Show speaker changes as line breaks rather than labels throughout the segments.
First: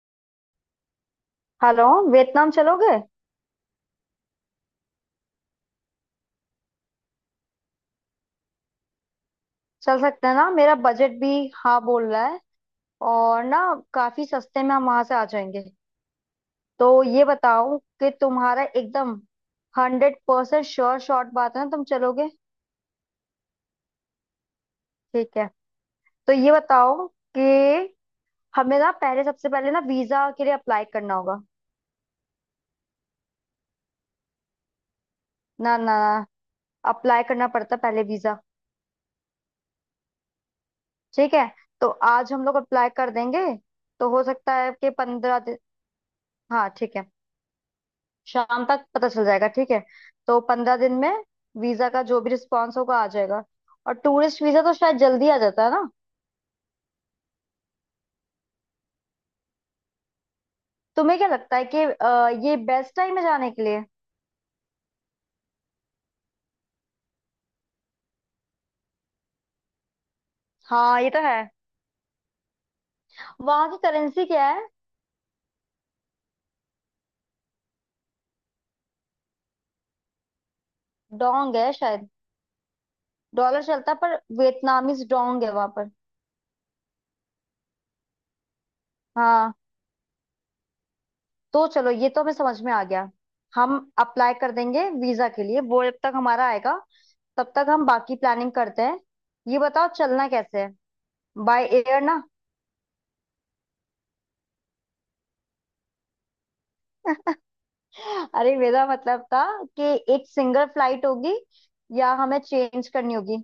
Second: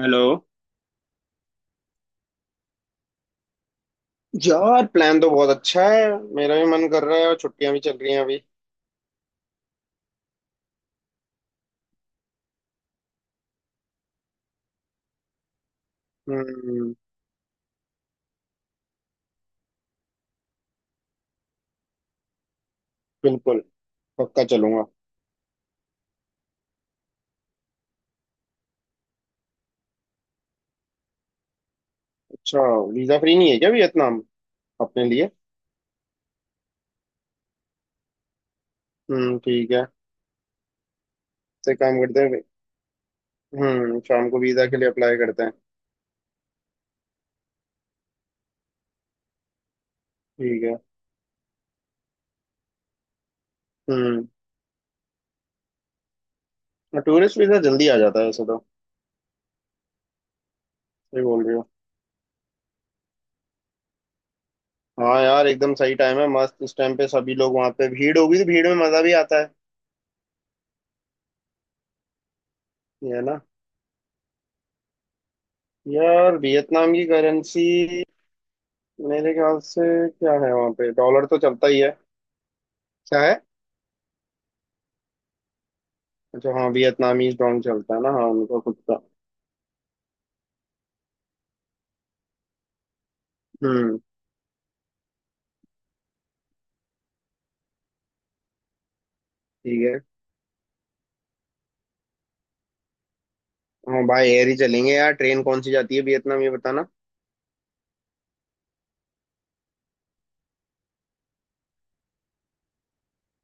Hello
hello. Vietnam चलोगे?
यार plan तो बहुत अच्छा है। मेरा भी मन कर रहा है और छुट्टियां भी चल रही हैं अभी।
चल सकते हैं ना, मेरा बजट भी हाँ बोल रहा है। और ना, काफी सस्ते में हम वहां से आ जाएंगे। तो
हम्म।
ये बताओ कि तुम्हारा एकदम 100% श्योर शॉट बात है ना, तुम चलोगे?
बिल्कुल पक्का चलूंगा।
ठीक है। तो ये बताओ कि हमें ना, पहले सबसे पहले ना वीजा के लिए अप्लाई करना होगा।
अच्छा वीजा फ्री नहीं है क्या वियतनाम अपने लिए?
ना ना, अप्लाई करना पड़ता है पहले वीजा।
हम्म। ठीक है।
ठीक है,
तो एक
तो
काम करते
आज
हैं।
हम लोग अप्लाई कर देंगे। तो हो
शाम को
सकता
वीजा
है
के लिए
कि
अप्लाई
पंद्रह
करते हैं।
दिन हाँ ठीक है, शाम तक पता चल जाएगा। ठीक है, तो
ठीक है।
15 दिन में वीजा का जो भी रिस्पॉन्स होगा आ जाएगा। और
हम्म
टूरिस्ट वीजा तो शायद जल्दी आ जाता है ना।
टूरिस्ट वीजा जल्दी आ जाता है ऐसे तो।
तुम्हें
सही
क्या
बोल रही
लगता है
हो।
कि ये बेस्ट टाइम है जाने के लिए?
हाँ यार एकदम सही टाइम है मस्त इस टाइम पे सभी लोग वहां पे भीड़ होगी तो भीड़ में मजा भी आता है।
हाँ, ये तो है।
ये है ना?
वहां की करेंसी क्या है?
यार वियतनाम की करेंसी मेरे ख्याल से क्या है वहाँ पे डॉलर तो
डोंग
चलता
है
ही है।
शायद।
क्या है?
डॉलर चलता है पर वियतनामीज डोंग है वहां पर।
अच्छा हाँ वियतनामीज डोंग चलता है ना हाँ उनका खुद का।
हाँ, तो चलो, ये तो हमें समझ में आ गया। हम
हम्म।
अप्लाई कर देंगे वीजा के लिए, वो जब तक हमारा आएगा तब तक हम बाकी प्लानिंग करते हैं। ये
ठीक
बताओ,
है।
चलना कैसे है? बाय एयर ना।
हाँ भाई एयर ही चलेंगे यार ट्रेन कौन सी जाती है वियतनाम ये बताना।
अरे, मेरा मतलब था कि एक सिंगल फ्लाइट होगी या हमें चेंज करनी होगी।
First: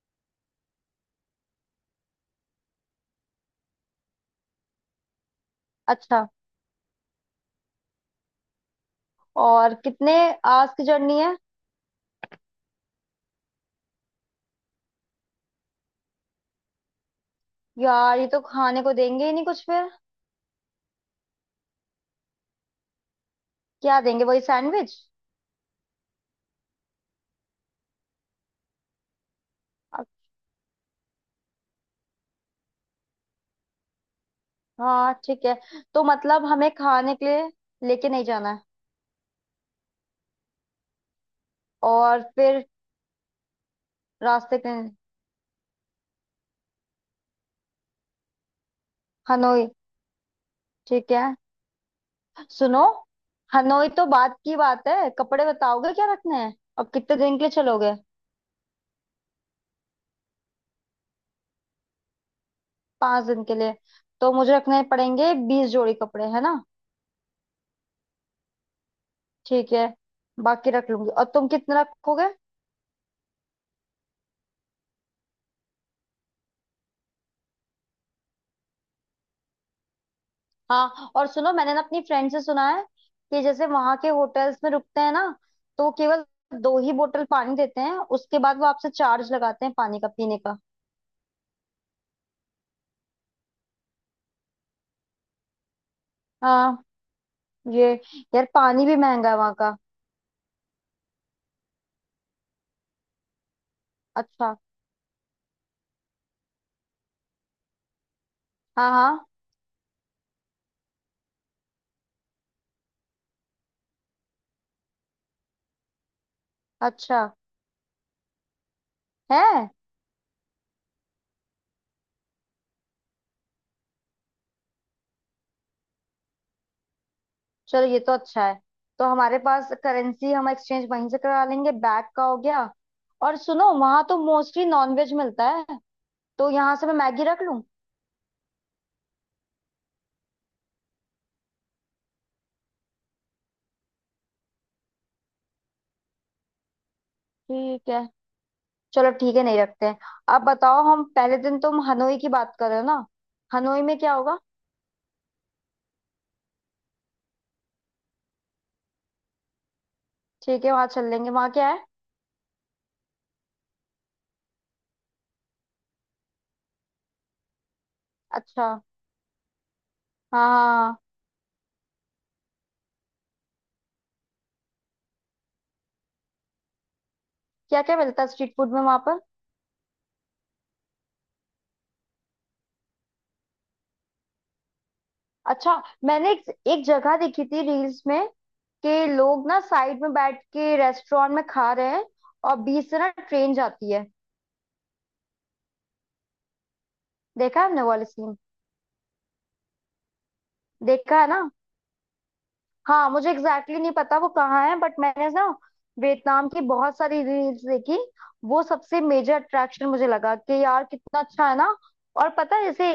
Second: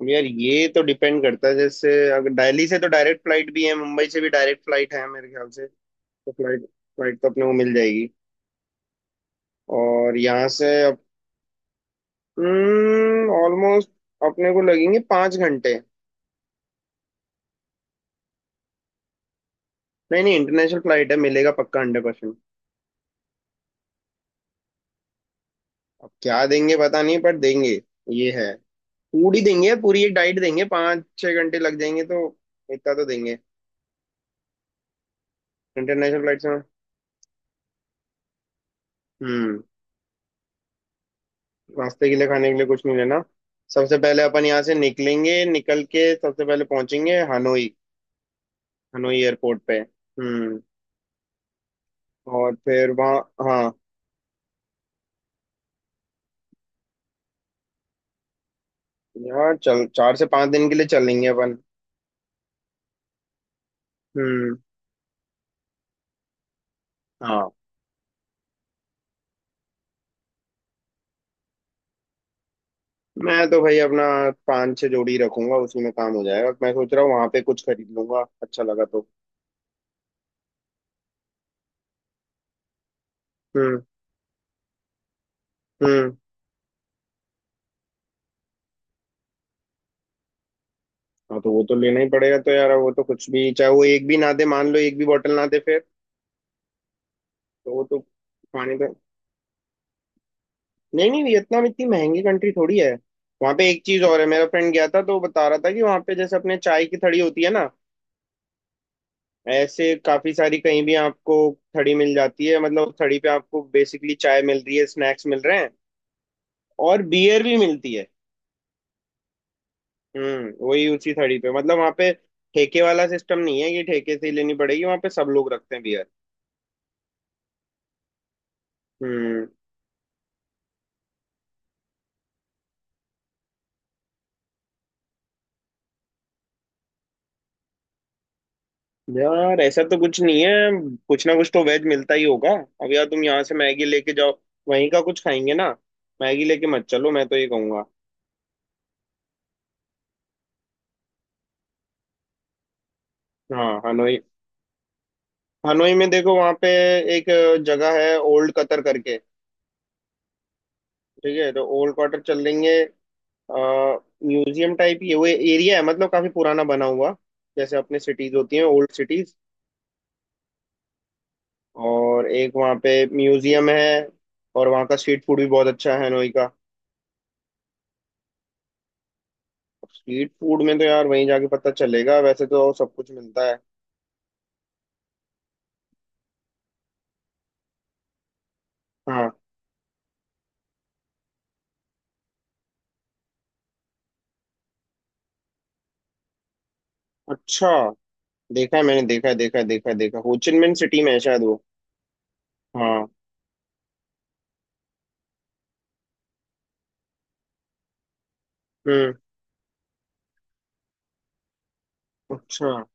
अब यार ये तो डिपेंड करता है जैसे अगर दिल्ली से तो डायरेक्ट फ्लाइट भी है मुंबई से भी डायरेक्ट फ्लाइट है मेरे ख्याल से।
अच्छा।
तो फ्लाइट फ्लाइट तो अपने को मिल जाएगी।
और
और
कितने
यहाँ से
आवर्स की जर्नी है?
ऑलमोस्ट अपने को लगेंगे 5 घंटे।
यार, ये तो खाने को देंगे ही नहीं कुछ फिर।
नहीं नहीं इंटरनेशनल फ्लाइट है मिलेगा पक्का 100%।
क्या देंगे, वही सैंडविच?
अब क्या देंगे पता नहीं पर देंगे। ये है। पूरी देंगे पूरी एक डाइट देंगे 5 6 घंटे लग जाएंगे तो इतना तो देंगे
हाँ ठीक है। तो
इंटरनेशनल फ्लाइट
मतलब
में।
हमें खाने के लिए लेके नहीं जाना है।
हम्म। नाश्ते के
और
लिए खाने के
फिर
लिए कुछ नहीं लेना। सबसे पहले अपन
रास्ते
यहाँ से
पे
निकलेंगे निकल के सबसे पहले पहुंचेंगे हनोई। हनोई एयरपोर्ट
हनोई,
पे। हम्म।
ठीक है।
और
सुनो,
फिर वहाँ। हाँ।
हनोई तो बात की बात है, कपड़े बताओगे क्या रखने हैं और कितने दिन के लिए चलोगे?
यहाँ चल 4 से 5 दिन के लिए चलेंगे अपन।
5 दिन के लिए तो मुझे
हम्म।
रखने पड़ेंगे 20 जोड़ी कपड़े, है ना?
हाँ।
ठीक है, बाकी रख लूंगी। और तुम कितने रखोगे?
मैं तो भाई अपना 5 6 जोड़ी रखूंगा उसी में काम हो जाएगा मैं सोच रहा हूँ वहां पे कुछ खरीद लूंगा अच्छा लगा तो।
हाँ, और सुनो, मैंने ना अपनी फ्रेंड से सुना है कि जैसे
हम्म।
वहां के होटल्स में रुकते हैं ना, तो वो
हम्म।
केवल 2 ही बोतल पानी देते हैं, उसके बाद वो आपसे चार्ज लगाते हैं पानी का, पीने का।
हाँ तो वो तो लेना ही पड़ेगा तो यार वो तो कुछ भी चाहे वो एक भी ना दे मान लो एक भी बोतल ना दे फिर।
हाँ,
तो वो
ये,
तो
यार
पानी का।
पानी भी महंगा है वहां का।
नहीं नहीं वियतनाम इतनी महंगी कंट्री थोड़ी है। वहां पे एक चीज और है मेरा
अच्छा,
फ्रेंड गया था तो वो बता रहा था कि वहां पे जैसे अपने चाय की थड़ी होती है ना।
हाँ हाँ।
ऐसे काफी सारी कहीं भी आपको थड़ी मिल जाती है मतलब उस थड़ी पे आपको बेसिकली चाय मिल रही है स्नैक्स मिल रहे हैं और
अच्छा
बियर भी मिलती है।
है,
वही उसी थड़ी पे मतलब वहां पे ठेके वाला सिस्टम नहीं है कि ठेके से ही लेनी पड़ेगी वहां पे सब लोग रखते हैं बियर।
चलो, ये तो अच्छा है। तो हमारे
हम्म।
पास करेंसी हम एक्सचेंज वहीं से करा लेंगे। बैग का हो गया। और सुनो, वहां तो मोस्टली नॉनवेज मिलता है, तो यहाँ से मैं मैगी रख लूं?
यार ऐसा तो कुछ नहीं है कुछ ना कुछ तो वेज मिलता ही होगा। अब यार तुम यहाँ से मैगी लेके जाओ वहीं का कुछ खाएंगे ना। मैगी लेके मत चलो मैं तो ये कहूंगा।
ठीक है, चलो ठीक है, नहीं रखते हैं। अब बताओ, हम पहले दिन, तुम हनोई की बात कर रहे हो ना,
हाँ
हनोई में क्या
हनोई।
होगा?
हनोई में देखो वहाँ पे एक जगह है ओल्ड कतर करके।
ठीक है, वहां चल लेंगे,
ठीक है
वहां
तो
क्या है?
ओल्ड कतर चल लेंगे म्यूजियम टाइप ये वो एरिया है मतलब काफी पुराना बना हुआ जैसे अपने सिटीज होती
अच्छा,
हैं
हाँ
ओल्ड सिटीज।
हाँ, हाँ, हाँ।
और एक वहाँ पे म्यूजियम है और वहाँ का स्ट्रीट फूड भी बहुत अच्छा है हनोई का।
क्या क्या मिलता है स्ट्रीट फूड में वहां पर?
स्ट्रीट फूड में तो यार वहीं जाके पता चलेगा वैसे तो सब कुछ मिलता है।
अच्छा, मैंने एक जगह देखी थी रील्स में कि
हाँ।
लोग ना साइड में बैठ के रेस्टोरेंट में खा रहे हैं और बीच से ना ट्रेन जाती है। देखा है
अच्छा।
हमने वाले सीन।
देखा है मैंने देखा है देखा है देखा है देखा हो चिन मिन सिटी में है
देखा है ना?
शायद वो। हाँ।
हाँ, मुझे एग्जैक्टली exactly नहीं पता वो कहाँ है, बट मैंने ना वियतनाम की बहुत सारी रील्स देखी। वो सबसे
हम्म।
मेजर अट्रैक्शन मुझे लगा कि यार कितना अच्छा है ना। और पता है
अच्छा।
जैसे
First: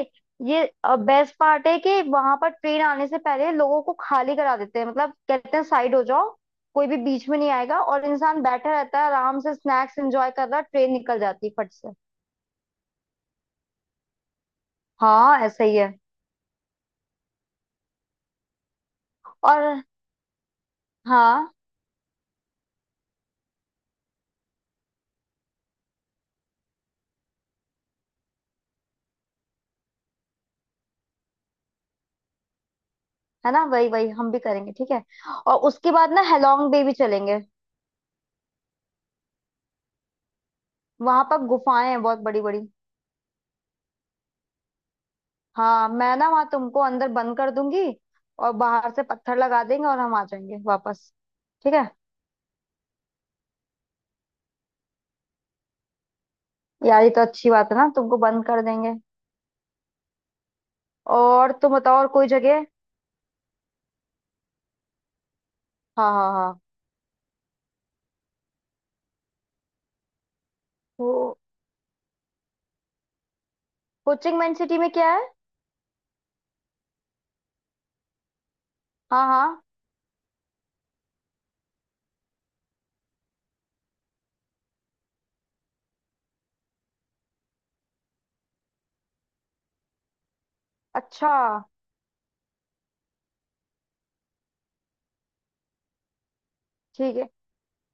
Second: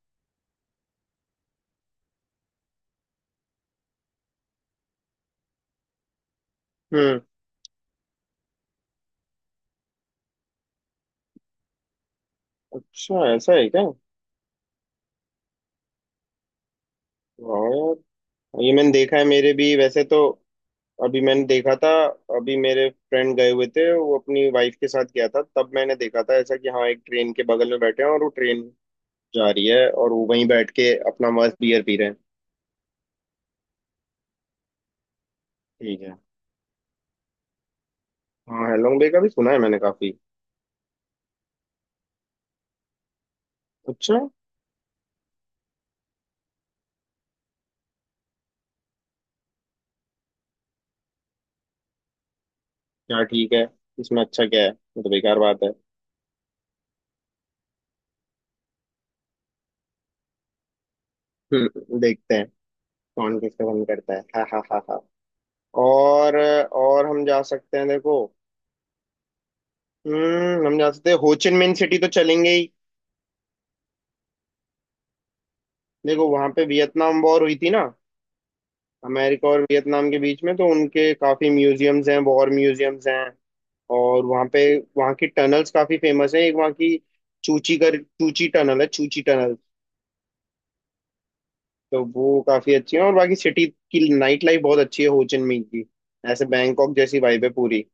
ये बेस्ट पार्ट है कि वहां पर ट्रेन आने से पहले लोगों को खाली करा देते हैं, मतलब कहते हैं साइड हो जाओ, कोई भी
हम्म।
बीच में नहीं आएगा। और इंसान बैठा रहता है आराम से, स्नैक्स एंजॉय कर रहा, ट्रेन निकल जाती है फट से।
अच्छा ऐसा है क्या?
हाँ, ऐसा ही है।
वाह। यार ये मैंने देखा है मेरे भी
और
वैसे तो अभी मैंने
हाँ,
देखा था अभी मेरे फ्रेंड गए हुए थे वो अपनी वाइफ के साथ गया था तब मैंने देखा था ऐसा कि हाँ एक ट्रेन के बगल में बैठे हैं और वो ट्रेन जा रही है और वो वहीं बैठ के अपना मस्त बियर पी रहे हैं।
है ना, वही वही हम भी करेंगे, ठीक है। और उसके
ठीक
बाद
है।
ना हेलोंग बे भी चलेंगे।
हाँ हैलोंग बे का भी सुना है मैंने काफी।
वहां पर गुफाएं हैं बहुत बड़ी बड़ी।
अच्छा।
हाँ, मैं ना वहां तुमको अंदर बंद कर दूंगी और बाहर से पत्थर लगा देंगे और हम आ जाएंगे वापस, ठीक है।
क्या ठीक है? इसमें अच्छा क्या है ये तो बेकार बात है।
यार ये तो अच्छी बात है ना, तुमको बंद कर देंगे। और तुम बताओ, और कोई
देखते हैं
जगह?
कौन किसका मन करता है। हा हा हा हा।
हाँ हाँ
और
हाँ।
और हम जा सकते हैं देखो। हम जा सकते
वो
हैं होचिन मिन सिटी तो चलेंगे ही।
कोचिंग मैन सिटी में क्या है?
देखो वहां पे वियतनाम वॉर हुई थी ना
हाँ
अमेरिका और
हाँ।
वियतनाम के बीच में तो उनके काफी म्यूजियम्स हैं वॉर म्यूजियम्स हैं। और वहाँ पे वहाँ की टनल्स काफी फेमस हैं एक वहाँ की चूची टनल है चूची टनल।
अच्छा,
तो वो काफी अच्छी है और बाकी सिटी की नाइट लाइफ बहुत अच्छी है हो चिन मिन्ह की। ऐसे बैंकॉक
ठीक
जैसी
है।
वाइब है पूरी।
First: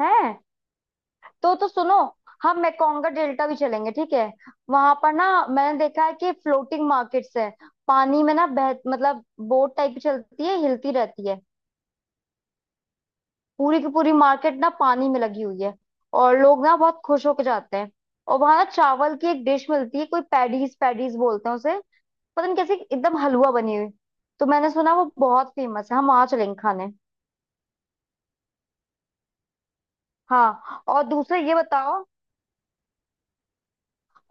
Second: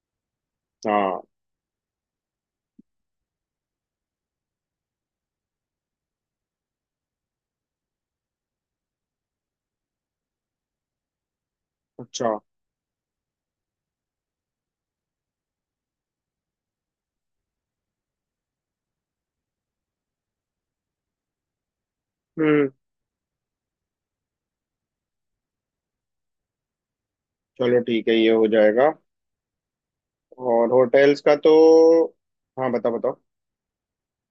है?
हाँ।
तो सुनो, हम मेकोंग का डेल्टा भी चलेंगे, ठीक है। वहां पर ना मैंने देखा है कि फ्लोटिंग मार्केट्स है, पानी में ना, बह मतलब बोट टाइप की चलती है, हिलती रहती है।
अच्छा।
पूरी की पूरी मार्केट ना पानी में लगी हुई है और लोग ना बहुत खुश होकर जाते हैं। और वहां ना चावल की एक डिश मिलती है, कोई पैडीज पैडीज बोलते हैं उसे, पता नहीं
हम्म।
कैसे, एकदम हलवा बनी हुई। तो मैंने सुना वो बहुत फेमस है, हम वहां चलेंगे खाने।
चलो ठीक है ये हो जाएगा। और
हाँ, और
होटल्स का
दूसरे
तो।
ये बताओ,
हाँ बताओ बताओ।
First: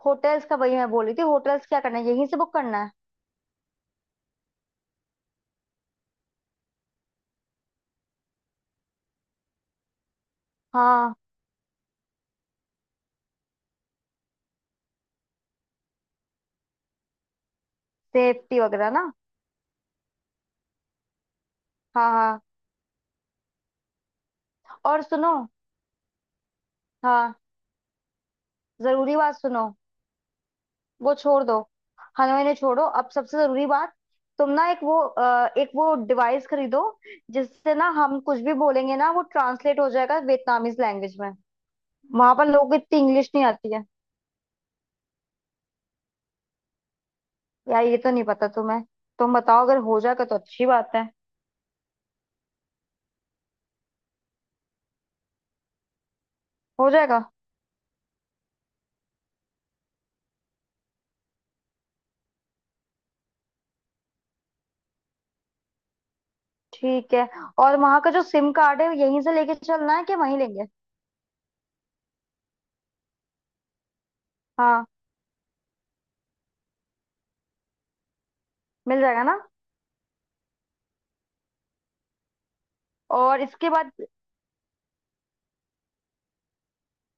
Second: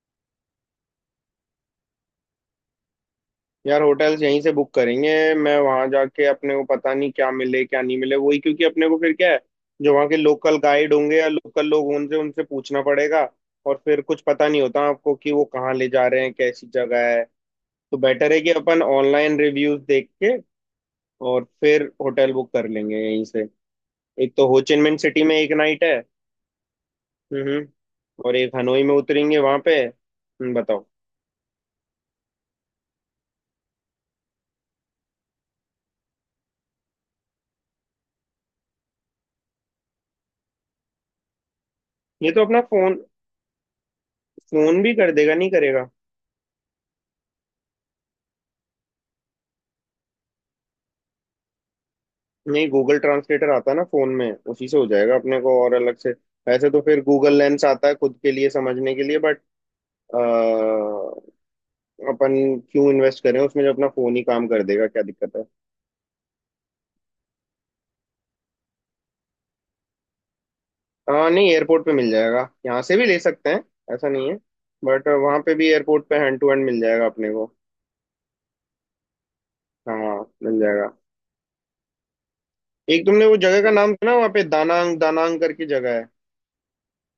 होटल्स का, वही मैं बोल रही थी, होटल्स क्या करना है, यहीं से बुक करना है?
यार होटल्स यहीं से बुक करेंगे मैं वहां जाके अपने को पता नहीं क्या मिले क्या नहीं मिले वही क्योंकि अपने को फिर क्या है जो वहाँ के लोकल गाइड
हाँ,
होंगे या लोकल लोग होंगे उनसे उनसे पूछना पड़ेगा। और फिर कुछ पता नहीं होता आपको कि वो कहाँ ले जा रहे हैं कैसी जगह है। तो बेटर है कि
सेफ्टी
अपन
वगैरह ना।
ऑनलाइन रिव्यूज देख के और फिर
हाँ
होटल
हाँ।
बुक कर लेंगे यहीं से। एक तो हो चिन मिन
और
सिटी
सुनो,
में एक नाइट है।
हाँ
हम्म। और एक हनोई में
जरूरी बात
उतरेंगे वहां
सुनो,
पे। बताओ।
वो छोड़ दो, हनुमान ने छोड़ो अब, सबसे जरूरी बात, तुम ना एक वो एक वो डिवाइस खरीदो जिससे ना हम कुछ भी बोलेंगे ना, वो ट्रांसलेट हो जाएगा वियतनामीज लैंग्वेज में।
ये
वहां
तो
पर
अपना
लोगों को इतनी
फोन
इंग्लिश नहीं आती है।
फोन भी कर देगा नहीं करेगा।
यार, ये तो नहीं पता तुम्हें, तुम बताओ, अगर हो जाएगा तो अच्छी बात है।
नहीं गूगल ट्रांसलेटर आता है ना फोन में उसी से हो जाएगा अपने को और अलग से। वैसे तो
हो
फिर
जाएगा?
गूगल लेंस आता है खुद के लिए समझने के लिए बट अपन क्यों इन्वेस्ट करें उसमें जब अपना फोन ही काम कर देगा क्या दिक्कत है।
ठीक है। और वहां का जो सिम कार्ड है, यहीं से लेके चलना है कि वहीं लेंगे?
हाँ नहीं एयरपोर्ट पे मिल जाएगा यहाँ से भी ले सकते हैं ऐसा नहीं है।
हाँ,
बट वहाँ पे भी एयरपोर्ट पे हैंड टू हैंड मिल जाएगा अपने को।
मिल जाएगा ना?
हाँ मिल जाएगा। एक तुमने वो
और
जगह
इसके
का
बाद,
नाम सुना वहाँ पे दानांग दानांग करके जगह है।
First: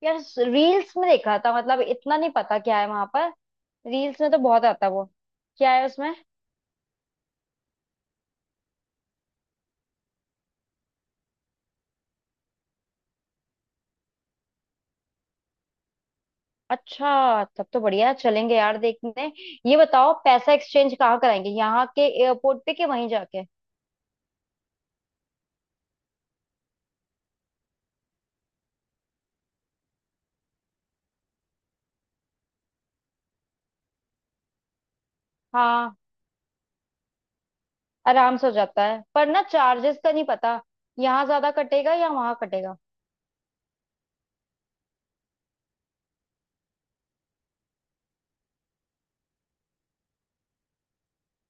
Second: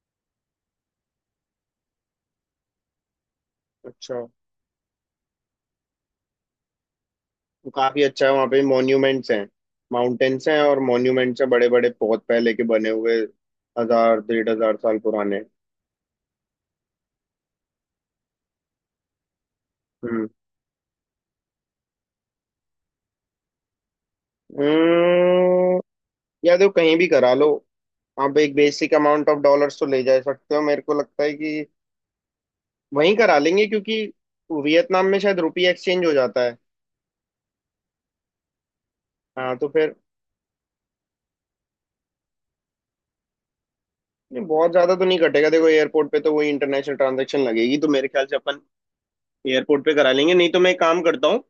यार रील्स में देखा था, मतलब इतना नहीं पता क्या है वहां पर, रील्स
अच्छा।
में तो बहुत आता है वो, क्या है उसमें?
वो काफी अच्छा है वहाँ पे मॉन्यूमेंट्स हैं माउंटेन्स हैं और मॉन्यूमेंट्स हैं बड़े बड़े बहुत पहले के बने हुए 1000 1500 साल पुराने।
अच्छा, तब तो बढ़िया है, चलेंगे यार देखने। ये बताओ
हम्म।
पैसा एक्सचेंज कहाँ कराएंगे, यहाँ के एयरपोर्ट पे कि वहीं जाके?
अम्म, या तो कहीं भी करा लो। आप एक बेसिक अमाउंट ऑफ डॉलर्स तो ले जा सकते हो मेरे को लगता है कि वहीं करा लेंगे क्योंकि वियतनाम में शायद रुपी
हाँ,
एक्सचेंज हो जाता है।
आराम से हो जाता है पर ना,
हाँ तो फिर।
चार्जेस का नहीं पता, यहाँ ज्यादा कटेगा या वहां कटेगा।
नहीं बहुत ज्यादा तो नहीं कटेगा देखो एयरपोर्ट पे तो वही इंटरनेशनल ट्रांजैक्शन लगेगी तो मेरे ख्याल से अपन एयरपोर्ट पे करा लेंगे नहीं तो मैं एक काम करता हूँ।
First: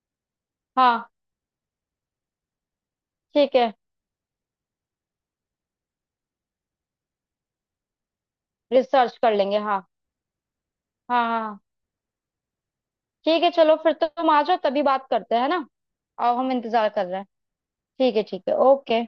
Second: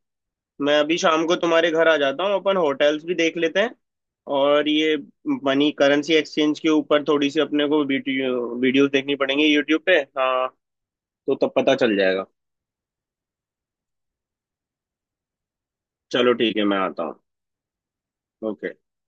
मैं अभी
हाँ
शाम को तुम्हारे घर आ जाता हूँ अपन होटल्स भी देख
ठीक
लेते
है,
हैं। और ये मनी करेंसी एक्सचेंज के ऊपर थोड़ी सी अपने को वीडियोस देखनी
रिसर्च कर
पड़ेंगी
लेंगे। हाँ
यूट्यूब पे हाँ।
हाँ,
तो
हाँ,
तब
हाँ।
पता चल जाएगा।
ठीक है, चलो फिर तो तुम आ जाओ, तभी बात करते हैं, है ना?
चलो
और हम
ठीक है मैं
इंतजार
आता
कर रहे
हूँ।
हैं। ठीक है ठीक है,
ओके।
ओके।